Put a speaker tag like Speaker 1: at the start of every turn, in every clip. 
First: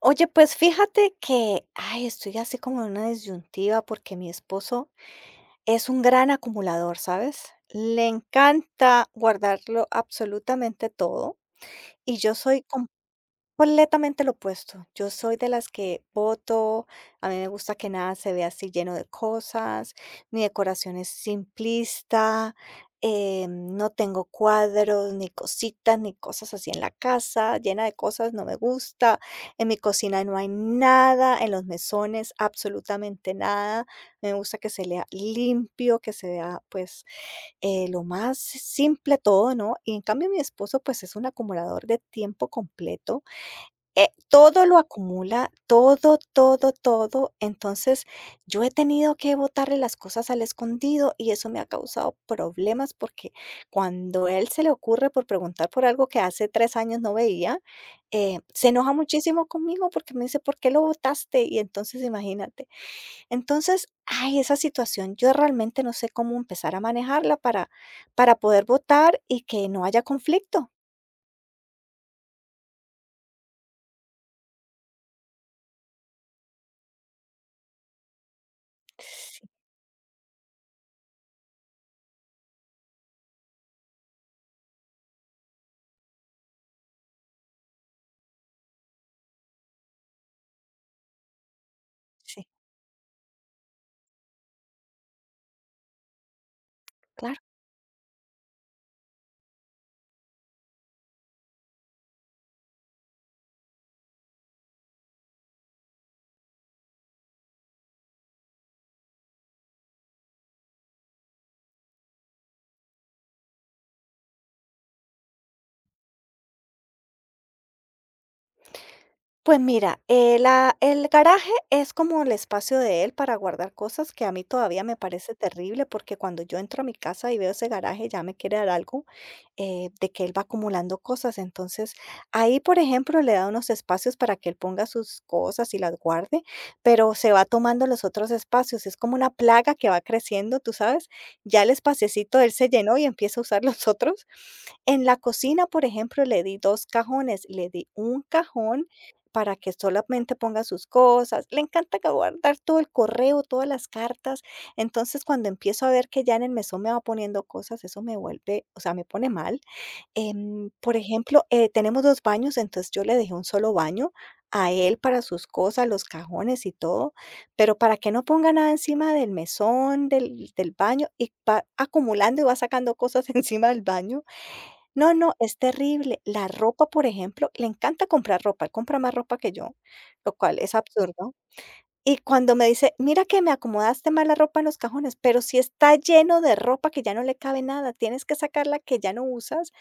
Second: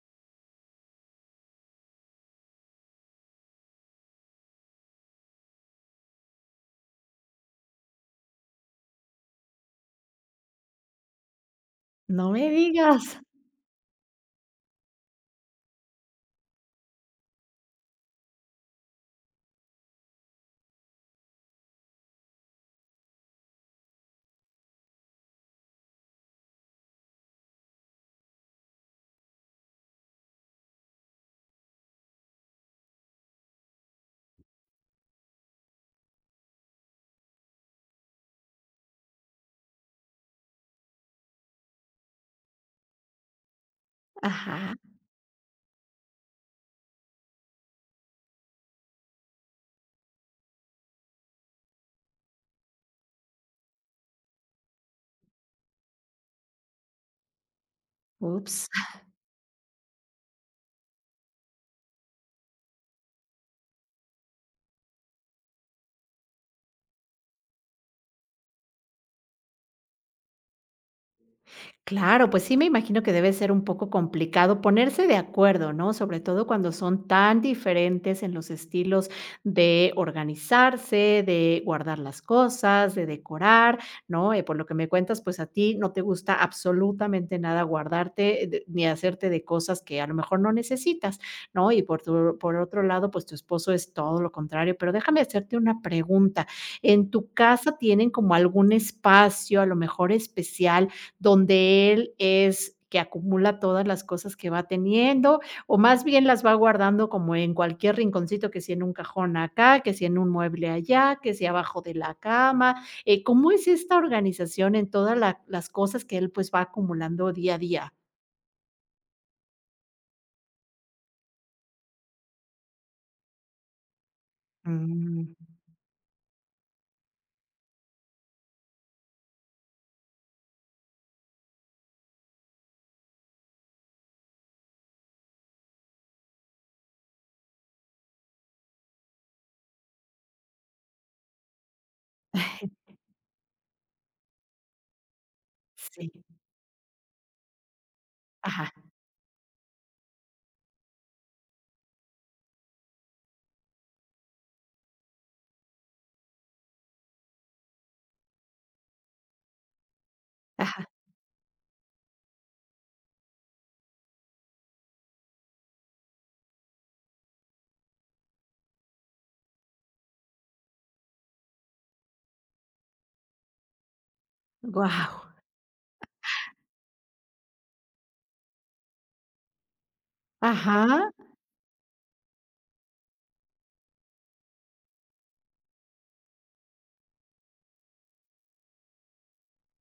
Speaker 1: Oye, pues fíjate que, ay, estoy así como en una disyuntiva porque mi esposo es un gran acumulador, ¿sabes? Le encanta guardarlo absolutamente todo y
Speaker 2: No
Speaker 1: yo
Speaker 2: me
Speaker 1: soy
Speaker 2: digas.
Speaker 1: completamente lo opuesto. Yo soy de las que voto, a mí me gusta que nada se vea así lleno de cosas, mi decoración es simplista, no tengo cuadros, ni cositas, ni cosas así en la casa, llena de cosas, no me gusta. En mi cocina no hay nada, en los mesones absolutamente nada. Me gusta que se lea limpio, que se vea pues lo más simple todo, ¿no? Y en cambio mi esposo pues es un acumulador de tiempo completo. Todo
Speaker 2: Ajá.
Speaker 1: lo acumula, todo, todo, todo. Entonces, yo he tenido que botarle las cosas al escondido y eso me ha causado problemas porque cuando él se le ocurre por preguntar por algo que hace tres años no veía,
Speaker 2: Ups.
Speaker 1: se enoja muchísimo conmigo porque me dice, ¿por qué lo botaste? Y entonces, imagínate. Entonces, ay, esa situación, yo realmente no sé cómo empezar a manejarla para poder votar y que no haya conflicto.
Speaker 2: Claro, pues sí me imagino que debe ser un poco complicado ponerse de acuerdo, ¿no? Sobre todo cuando son tan diferentes en los estilos
Speaker 1: Sí,
Speaker 2: de organizarse, de guardar las cosas, de decorar, ¿no? Por lo que me cuentas, pues a ti no te gusta absolutamente nada guardarte ni hacerte de cosas que a lo mejor no necesitas, ¿no?
Speaker 1: sí,
Speaker 2: Por otro lado, pues tu esposo es todo lo contrario, pero déjame hacerte una pregunta. ¿En tu
Speaker 1: claro.
Speaker 2: casa tienen como algún espacio, a lo mejor especial, donde él es que acumula todas las cosas que va teniendo, o más bien las va guardando como en cualquier rinconcito, que si en un cajón acá, que si en un mueble allá, que si abajo de la cama? ¿Cómo es esta organización en todas la las cosas que él, pues, va acumulando día a día?
Speaker 1: Pues mira, la el garaje es como el espacio de él para guardar cosas que a mí todavía me
Speaker 2: Mm.
Speaker 1: parece terrible, porque cuando yo entro a mi casa y veo ese garaje ya me quiere dar algo. De que él va acumulando cosas. Entonces, ahí, por ejemplo, le da unos espacios para que él ponga sus cosas y las guarde, pero se va tomando los otros espacios. Es como una plaga que va creciendo, tú sabes. Ya el espaciecito él se llenó y empieza a usar los otros. En la cocina, por
Speaker 2: Sí.
Speaker 1: ejemplo, le di un
Speaker 2: Ajá,
Speaker 1: cajón para que solamente ponga sus cosas. Le encanta guardar todo el correo, todas las cartas. Entonces, cuando empiezo a ver que ya en el mesón me va poniendo cosas, eso me vuelve, o sea, me pone mal.
Speaker 2: ajá.
Speaker 1: Por ejemplo, tenemos 2 baños, entonces yo le dejé un solo baño a él para sus cosas, los cajones y todo, pero para que no ponga nada encima del mesón, del baño, y va acumulando y va sacando cosas encima del baño. No,
Speaker 2: Guau.
Speaker 1: no, es terrible. La ropa, por ejemplo, le encanta comprar ropa, él compra más ropa que yo, lo cual es
Speaker 2: Ajá.
Speaker 1: absurdo. Y cuando me dice: "Mira que me acomodaste mal la ropa en los cajones, pero si está lleno de ropa que ya no le cabe nada, tienes que sacar la que ya no usas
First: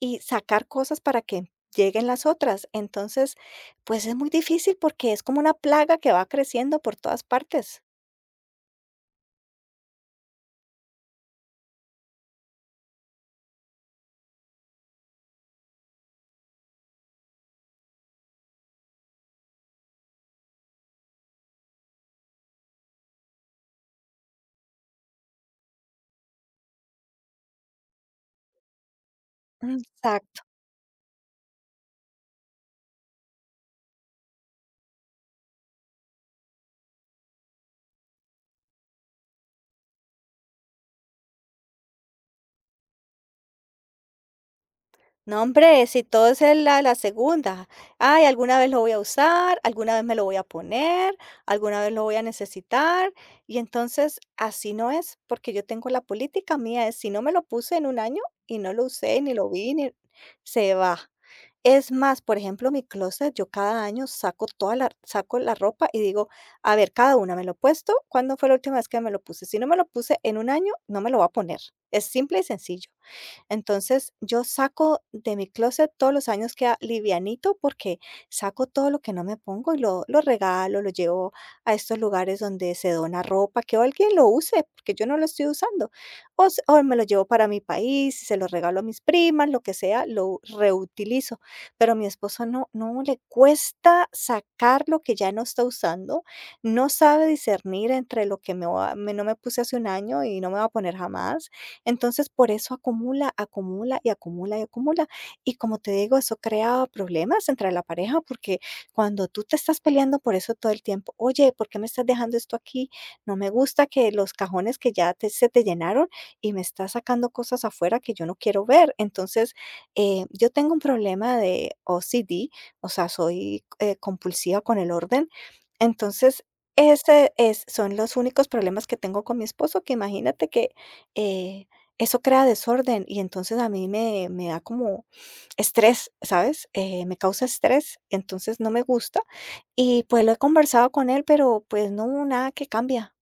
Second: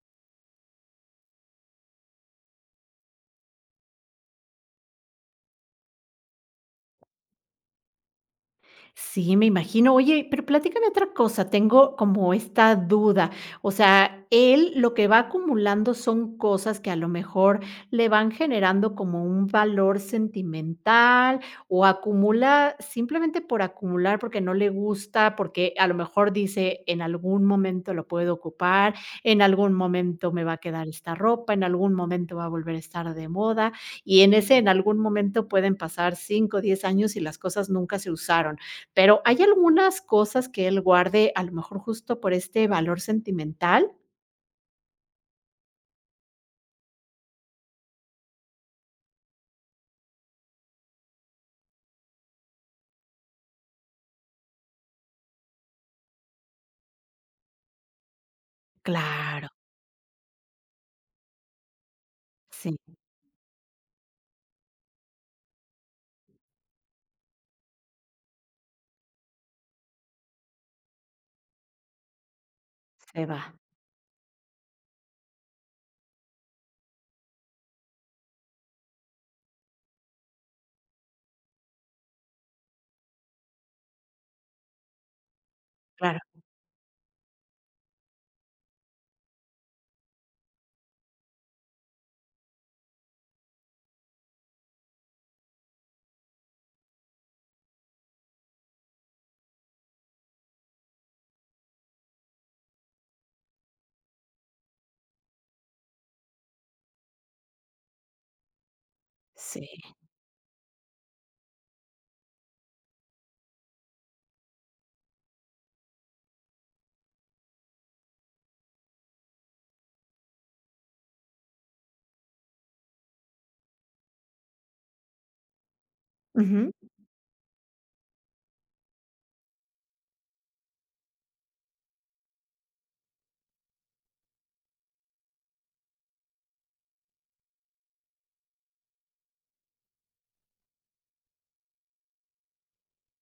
Speaker 1: y sacar cosas para que lleguen las otras". Entonces, pues, es muy difícil porque es como una plaga que va creciendo por todas partes.
Speaker 2: Sí, me imagino. Oye, pero platícame otra cosa, tengo como esta duda. O sea, él lo que va acumulando son cosas que a lo mejor le van generando como un valor sentimental, o acumula simplemente por acumular, porque no le gusta, porque a lo mejor dice, en algún momento lo puedo ocupar, en algún momento
Speaker 1: Exacto.
Speaker 2: me va a quedar esta ropa, en algún momento va a volver a estar de moda, y en ese en algún momento pueden pasar 5, o 10 años y las cosas nunca se usaron. Pero hay algunas cosas que él guarde, a lo mejor justo por este valor sentimental.
Speaker 1: No, hombre, si todo es en la segunda. Ay, alguna vez lo voy a usar, alguna vez me lo voy a poner, alguna vez lo voy a necesitar. Y entonces así no es, porque yo tengo la política mía, es si no me lo puse en un año y no lo usé, ni
Speaker 2: Claro,
Speaker 1: lo vi, ni se va. Es más, por ejemplo,
Speaker 2: sí,
Speaker 1: mi closet, yo cada año saco la ropa y digo, a ver, cada una me lo he puesto, ¿cuándo fue la última vez que me lo puse? Si no me lo puse en un año, no me lo voy a poner. Es simple y sencillo.
Speaker 2: se va,
Speaker 1: Entonces, yo saco de mi closet todos los años queda livianito porque saco todo lo que no me pongo y lo regalo, lo llevo a estos lugares donde se dona ropa, que alguien lo use, porque yo no lo estoy usando.
Speaker 2: claro,
Speaker 1: O, o me lo llevo para mi país, se lo regalo a mis primas, lo que sea, lo reutilizo. Pero a mi esposo no, no le cuesta sacar lo que ya no está usando, no sabe discernir entre lo que me, va- me- no me puse hace un año y no me va a poner jamás. Entonces, por eso acumula, acumula y acumula y acumula. Y como te digo, eso crea problemas entre la pareja porque cuando tú te estás
Speaker 2: sí.
Speaker 1: peleando por eso todo el tiempo, oye, ¿por qué me estás dejando esto aquí? No me gusta que los cajones que ya se te llenaron y me estás sacando cosas afuera que yo no quiero ver. Entonces, yo tengo un problema de OCD, o sea, soy compulsiva con el orden. Entonces,
Speaker 2: Ujú.
Speaker 1: son los únicos problemas que tengo con mi esposo, que imagínate que eh, eso crea desorden y entonces a mí me da como estrés, ¿sabes? Me causa estrés, entonces no me gusta y, pues, lo he conversado con él, pero, pues, no, hubo nada que cambia.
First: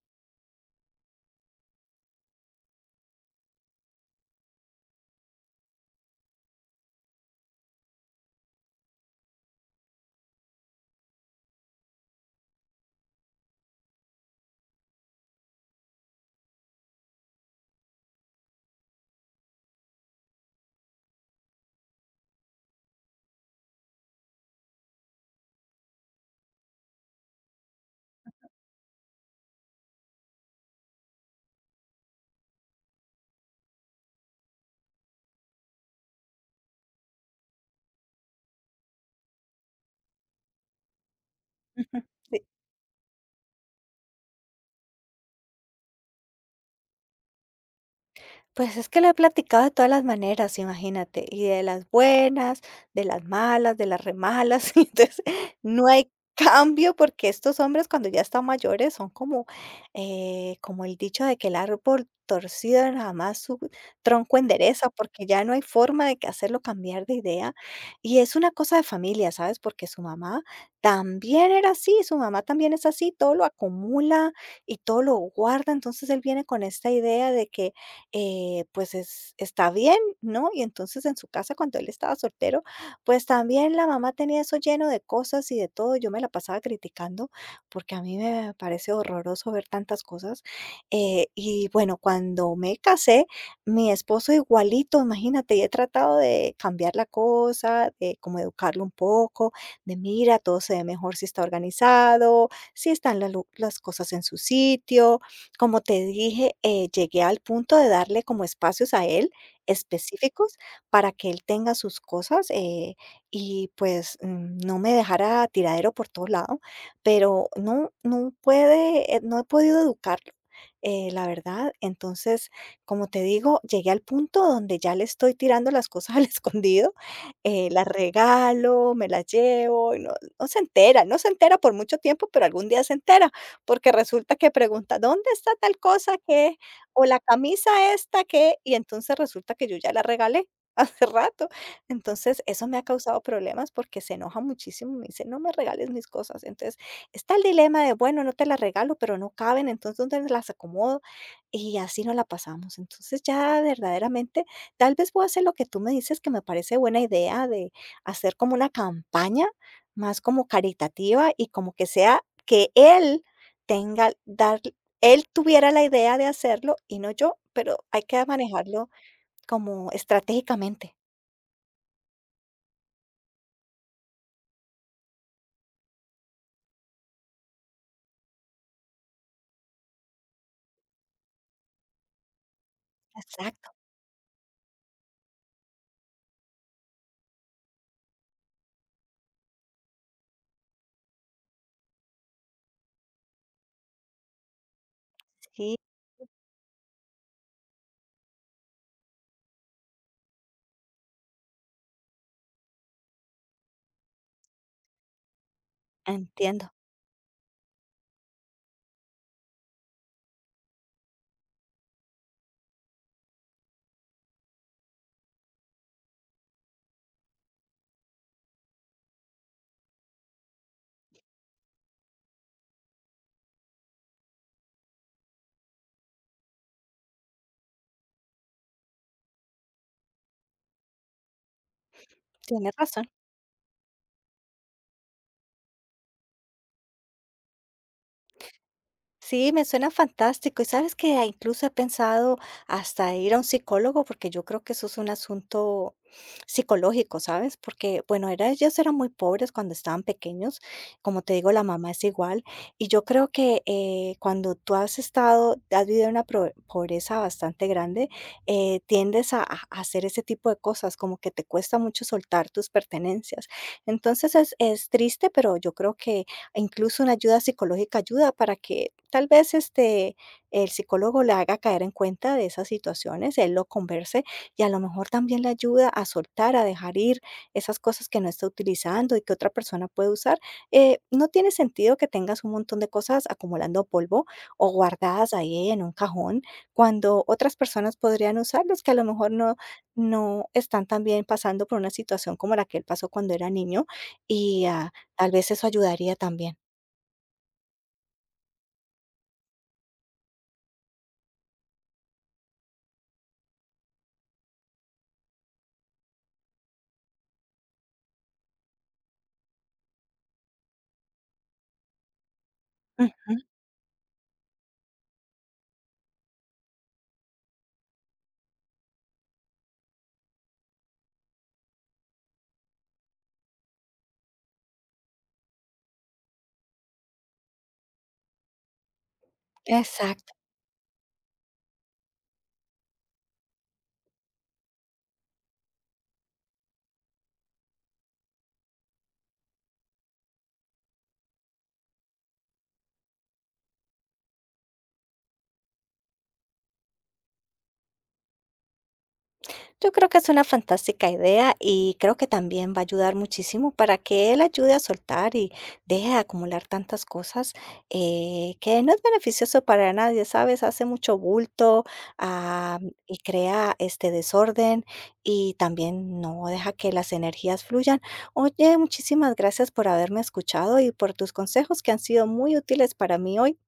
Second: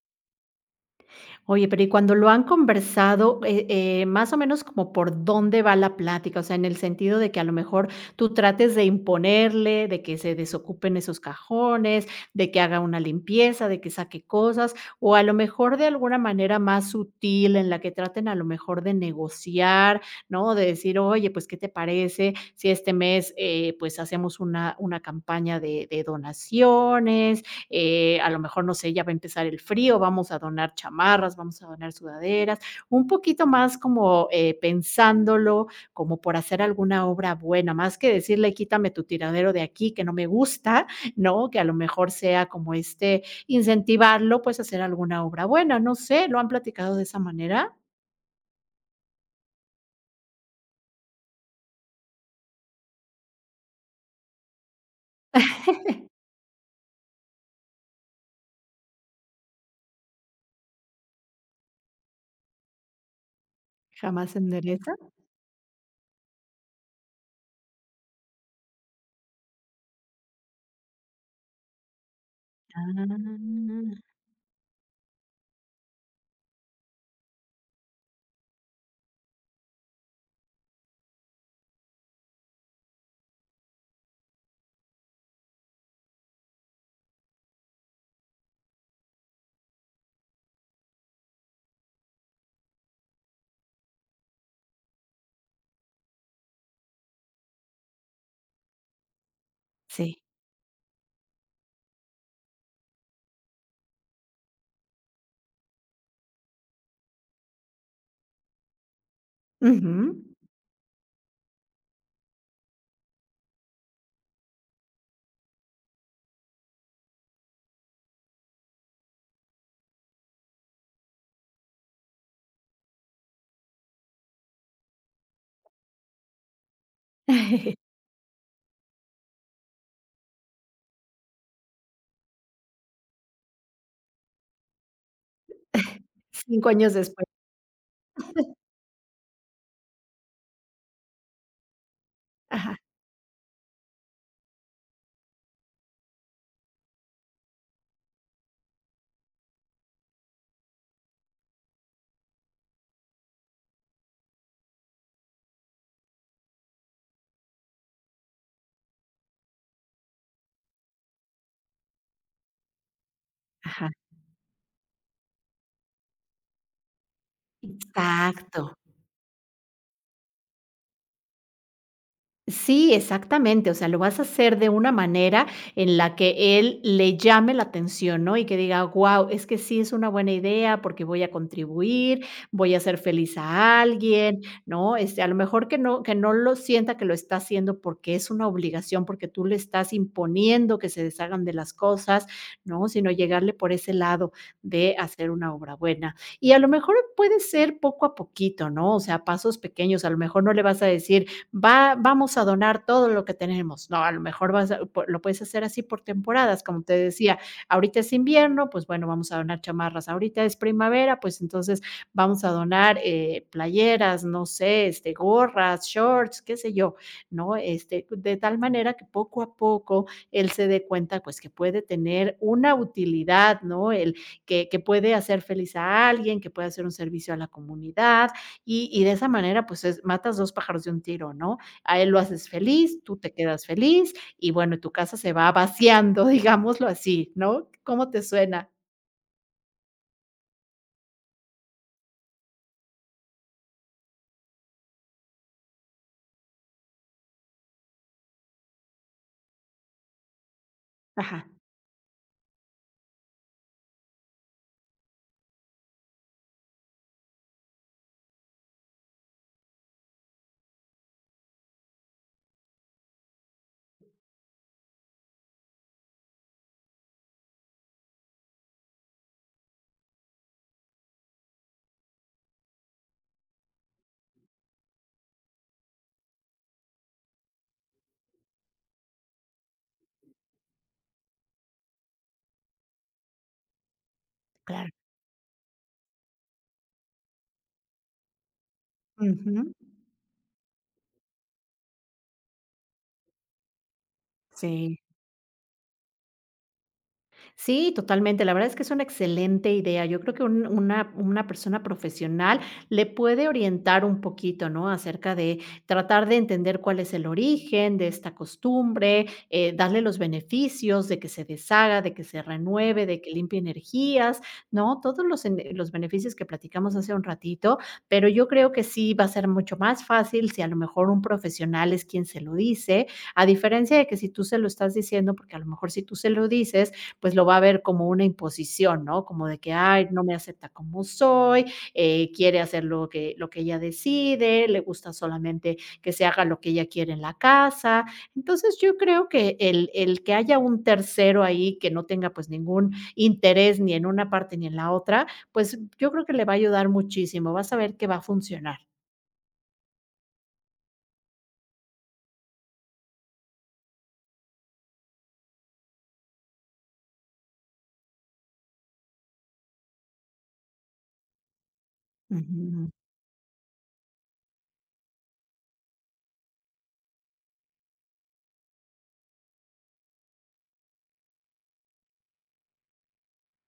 Speaker 2: Oye, pero y cuando lo han conversado, más o menos ¿como por dónde va la plática? O sea, en el sentido de que a lo mejor tú trates de imponerle, de que se desocupen esos cajones, de que haga una limpieza, de que saque cosas, o a lo mejor de alguna manera más sutil en la que traten a lo mejor de negociar, ¿no? De decir: "Oye, pues, ¿qué te parece si este mes, pues, hacemos una campaña de donaciones?" A lo mejor, no sé, ya va a empezar el frío, vamos a donar chamarras, vamos a donar sudaderas, un poquito más como pensándolo, como por hacer alguna obra buena, más que decirle, quítame tu tiradero de aquí que no me gusta, ¿no? Que a lo
Speaker 1: Ujú,
Speaker 2: mejor sea
Speaker 1: sí.
Speaker 2: como este, incentivarlo, pues hacer alguna obra buena, no sé. ¿Lo han platicado de esa manera?
Speaker 1: Pues es que lo he platicado de todas las maneras, imagínate, y de las buenas, de las malas, de las remalas. Y entonces no hay cambio porque estos hombres cuando ya están mayores son como, como el dicho de que el árbol torcido jamás su
Speaker 2: Jamás se
Speaker 1: tronco endereza,
Speaker 2: endereza.
Speaker 1: porque ya no hay forma de que hacerlo cambiar de idea. Y es una cosa de familia, ¿sabes? Porque su mamá también era así, su mamá también es
Speaker 2: Ah,
Speaker 1: así, todo lo acumula y todo lo guarda, entonces él viene con esta idea de que pues es está bien, ¿no? Y entonces en su casa cuando él estaba soltero, pues también la mamá tenía eso lleno de cosas y de todo, yo me la pasaba criticando porque a mí me parece horroroso ver tantas cosas, y bueno, cuando me casé, mi esposo igualito, imagínate, y he tratado de cambiar la cosa, de como educarlo un poco, de
Speaker 2: sí.
Speaker 1: mira, todo se ve mejor si está organizado, si están la lu las cosas en su sitio, como te dije, llegué al punto de darle como espacios a él
Speaker 2: Ujú.
Speaker 1: específicos para que él tenga sus cosas. Y pues no me dejara tiradero por todo lado, pero no, no puede, no he podido educarlo. La verdad, entonces, como te digo, llegué al punto donde ya le estoy tirando las cosas al escondido, las regalo, me las llevo, y no, no se entera, no se entera por mucho tiempo, pero algún día se entera porque resulta que pregunta: "¿Dónde está tal cosa que?",
Speaker 2: 5 años
Speaker 1: o la
Speaker 2: después.
Speaker 1: camisa esta que, y entonces resulta que yo ya la regalé hace rato. Entonces, eso
Speaker 2: Ajá,
Speaker 1: me ha causado problemas porque se enoja muchísimo, me dice: "No me regales mis cosas". Entonces, está el dilema de, bueno, no te las regalo, pero no caben, entonces, ¿dónde las acomodo? Y así no la pasamos. Entonces, ya verdaderamente, tal vez voy a hacer lo que tú me dices, que me parece buena idea de hacer como una campaña más como caritativa y como que sea que él
Speaker 2: ajá.
Speaker 1: tenga dar él tuviera la idea de hacerlo y no yo, pero hay que
Speaker 2: Exacto.
Speaker 1: manejarlo como estratégicamente.
Speaker 2: Sí, exactamente, o sea, lo vas a hacer de una manera en la que él le llame la atención, ¿no? Y que diga, guau, es que sí es una buena idea porque voy a contribuir, voy a hacer feliz
Speaker 1: Exacto,
Speaker 2: a alguien, ¿no? Este, a lo mejor que no lo sienta que lo está haciendo porque es una obligación, porque tú le estás imponiendo que se deshagan de las cosas, ¿no? Sino llegarle por ese lado de hacer una obra
Speaker 1: sí,
Speaker 2: buena. Y a lo mejor puede ser poco a poquito, ¿no? O sea, pasos pequeños, a lo mejor no le vas a decir, va, vamos a donar todo lo que tenemos. No, a lo mejor lo puedes hacer así por temporadas,
Speaker 1: entiendo,
Speaker 2: como te decía, ahorita es invierno, pues bueno, vamos a donar chamarras, ahorita es primavera, pues entonces vamos a donar playeras, no sé, este, gorras, shorts, qué sé yo, ¿no? Este, de tal manera que poco a poco él se dé cuenta, pues que puede tener una utilidad, ¿no? El Que puede hacer feliz a alguien, que puede hacer un servicio a la comunidad, y de esa manera, pues, es matas 2 pájaros de un tiro, ¿no? A él lo haces
Speaker 1: tienes
Speaker 2: feliz,
Speaker 1: razón.
Speaker 2: tú te quedas feliz y, bueno, tu casa se va vaciando, digámoslo así, ¿no? ¿Cómo te suena?
Speaker 1: Sí, me suena fantástico. Y sabes que ah, incluso he pensado hasta ir a un psicólogo, porque yo creo que eso es un asunto psicológico, ¿sabes? Porque, bueno, era, ellos eran muy pobres cuando estaban pequeños. Como te
Speaker 2: Ajá.
Speaker 1: digo, la mamá es igual. Y yo creo que cuando tú has estado, has vivido una pobreza bastante grande, tiendes a, a hacer ese tipo de cosas, como que te cuesta mucho soltar tus pertenencias. Entonces es triste, pero yo creo que incluso una ayuda psicológica ayuda para que tal vez, este, el psicólogo le haga caer en cuenta de esas situaciones, él lo converse y a lo mejor también le ayuda a soltar, a dejar ir esas cosas que no está utilizando y que otra persona puede usar. No tiene sentido que tengas un montón de cosas acumulando polvo o
Speaker 2: Claro.
Speaker 1: guardadas ahí en un cajón cuando otras personas podrían usarlos, que a lo mejor
Speaker 2: Ujú.
Speaker 1: no están también pasando por una situación como la que él pasó cuando era niño y, ah,
Speaker 2: Sí.
Speaker 1: tal vez eso ayudaría también.
Speaker 2: Sí, totalmente. La verdad es que es una excelente idea. Yo creo que una persona profesional le puede orientar un poquito, ¿no? Acerca de tratar de entender cuál es el origen de esta costumbre, darle los beneficios de que se deshaga, de que se renueve, de que
Speaker 1: Ujú,
Speaker 2: limpie energías, ¿no? Todos los beneficios que platicamos hace un ratito, pero yo creo que sí va a ser mucho más fácil si a lo mejor un profesional es quien se lo dice, a diferencia de que si tú se lo estás diciendo, porque a lo mejor si tú se lo dices, pues lo va a ver como una imposición, ¿no? Como de que, ay, no me
Speaker 1: exacto.
Speaker 2: acepta como soy, quiere hacer lo que ella decide, le gusta solamente que se haga lo que ella quiere en la casa. Entonces yo creo que el que haya un tercero ahí que no tenga pues ningún interés ni en una parte ni en la otra, pues yo creo que le va a ayudar muchísimo, vas a ver que va a funcionar.
Speaker 1: Yo creo que es una fantástica idea y creo que también va a ayudar muchísimo para que él ayude a soltar y deje de acumular tantas cosas, que no es beneficioso para nadie, ¿sabes? Hace mucho bulto, ah,
Speaker 2: Ujú.
Speaker 1: y crea este desorden y también no deja que las energías fluyan. Oye, muchísimas gracias por haberme escuchado y por tus consejos que han sido muy útiles para mí hoy.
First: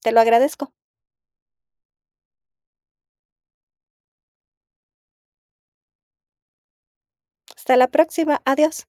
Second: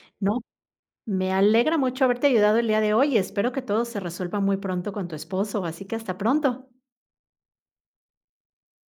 Speaker 1: Te lo
Speaker 2: No,
Speaker 1: agradezco.
Speaker 2: me alegra mucho haberte ayudado el día de hoy y espero que todo se resuelva muy pronto con tu esposo, así que hasta pronto.
Speaker 1: Hasta la próxima. Adiós.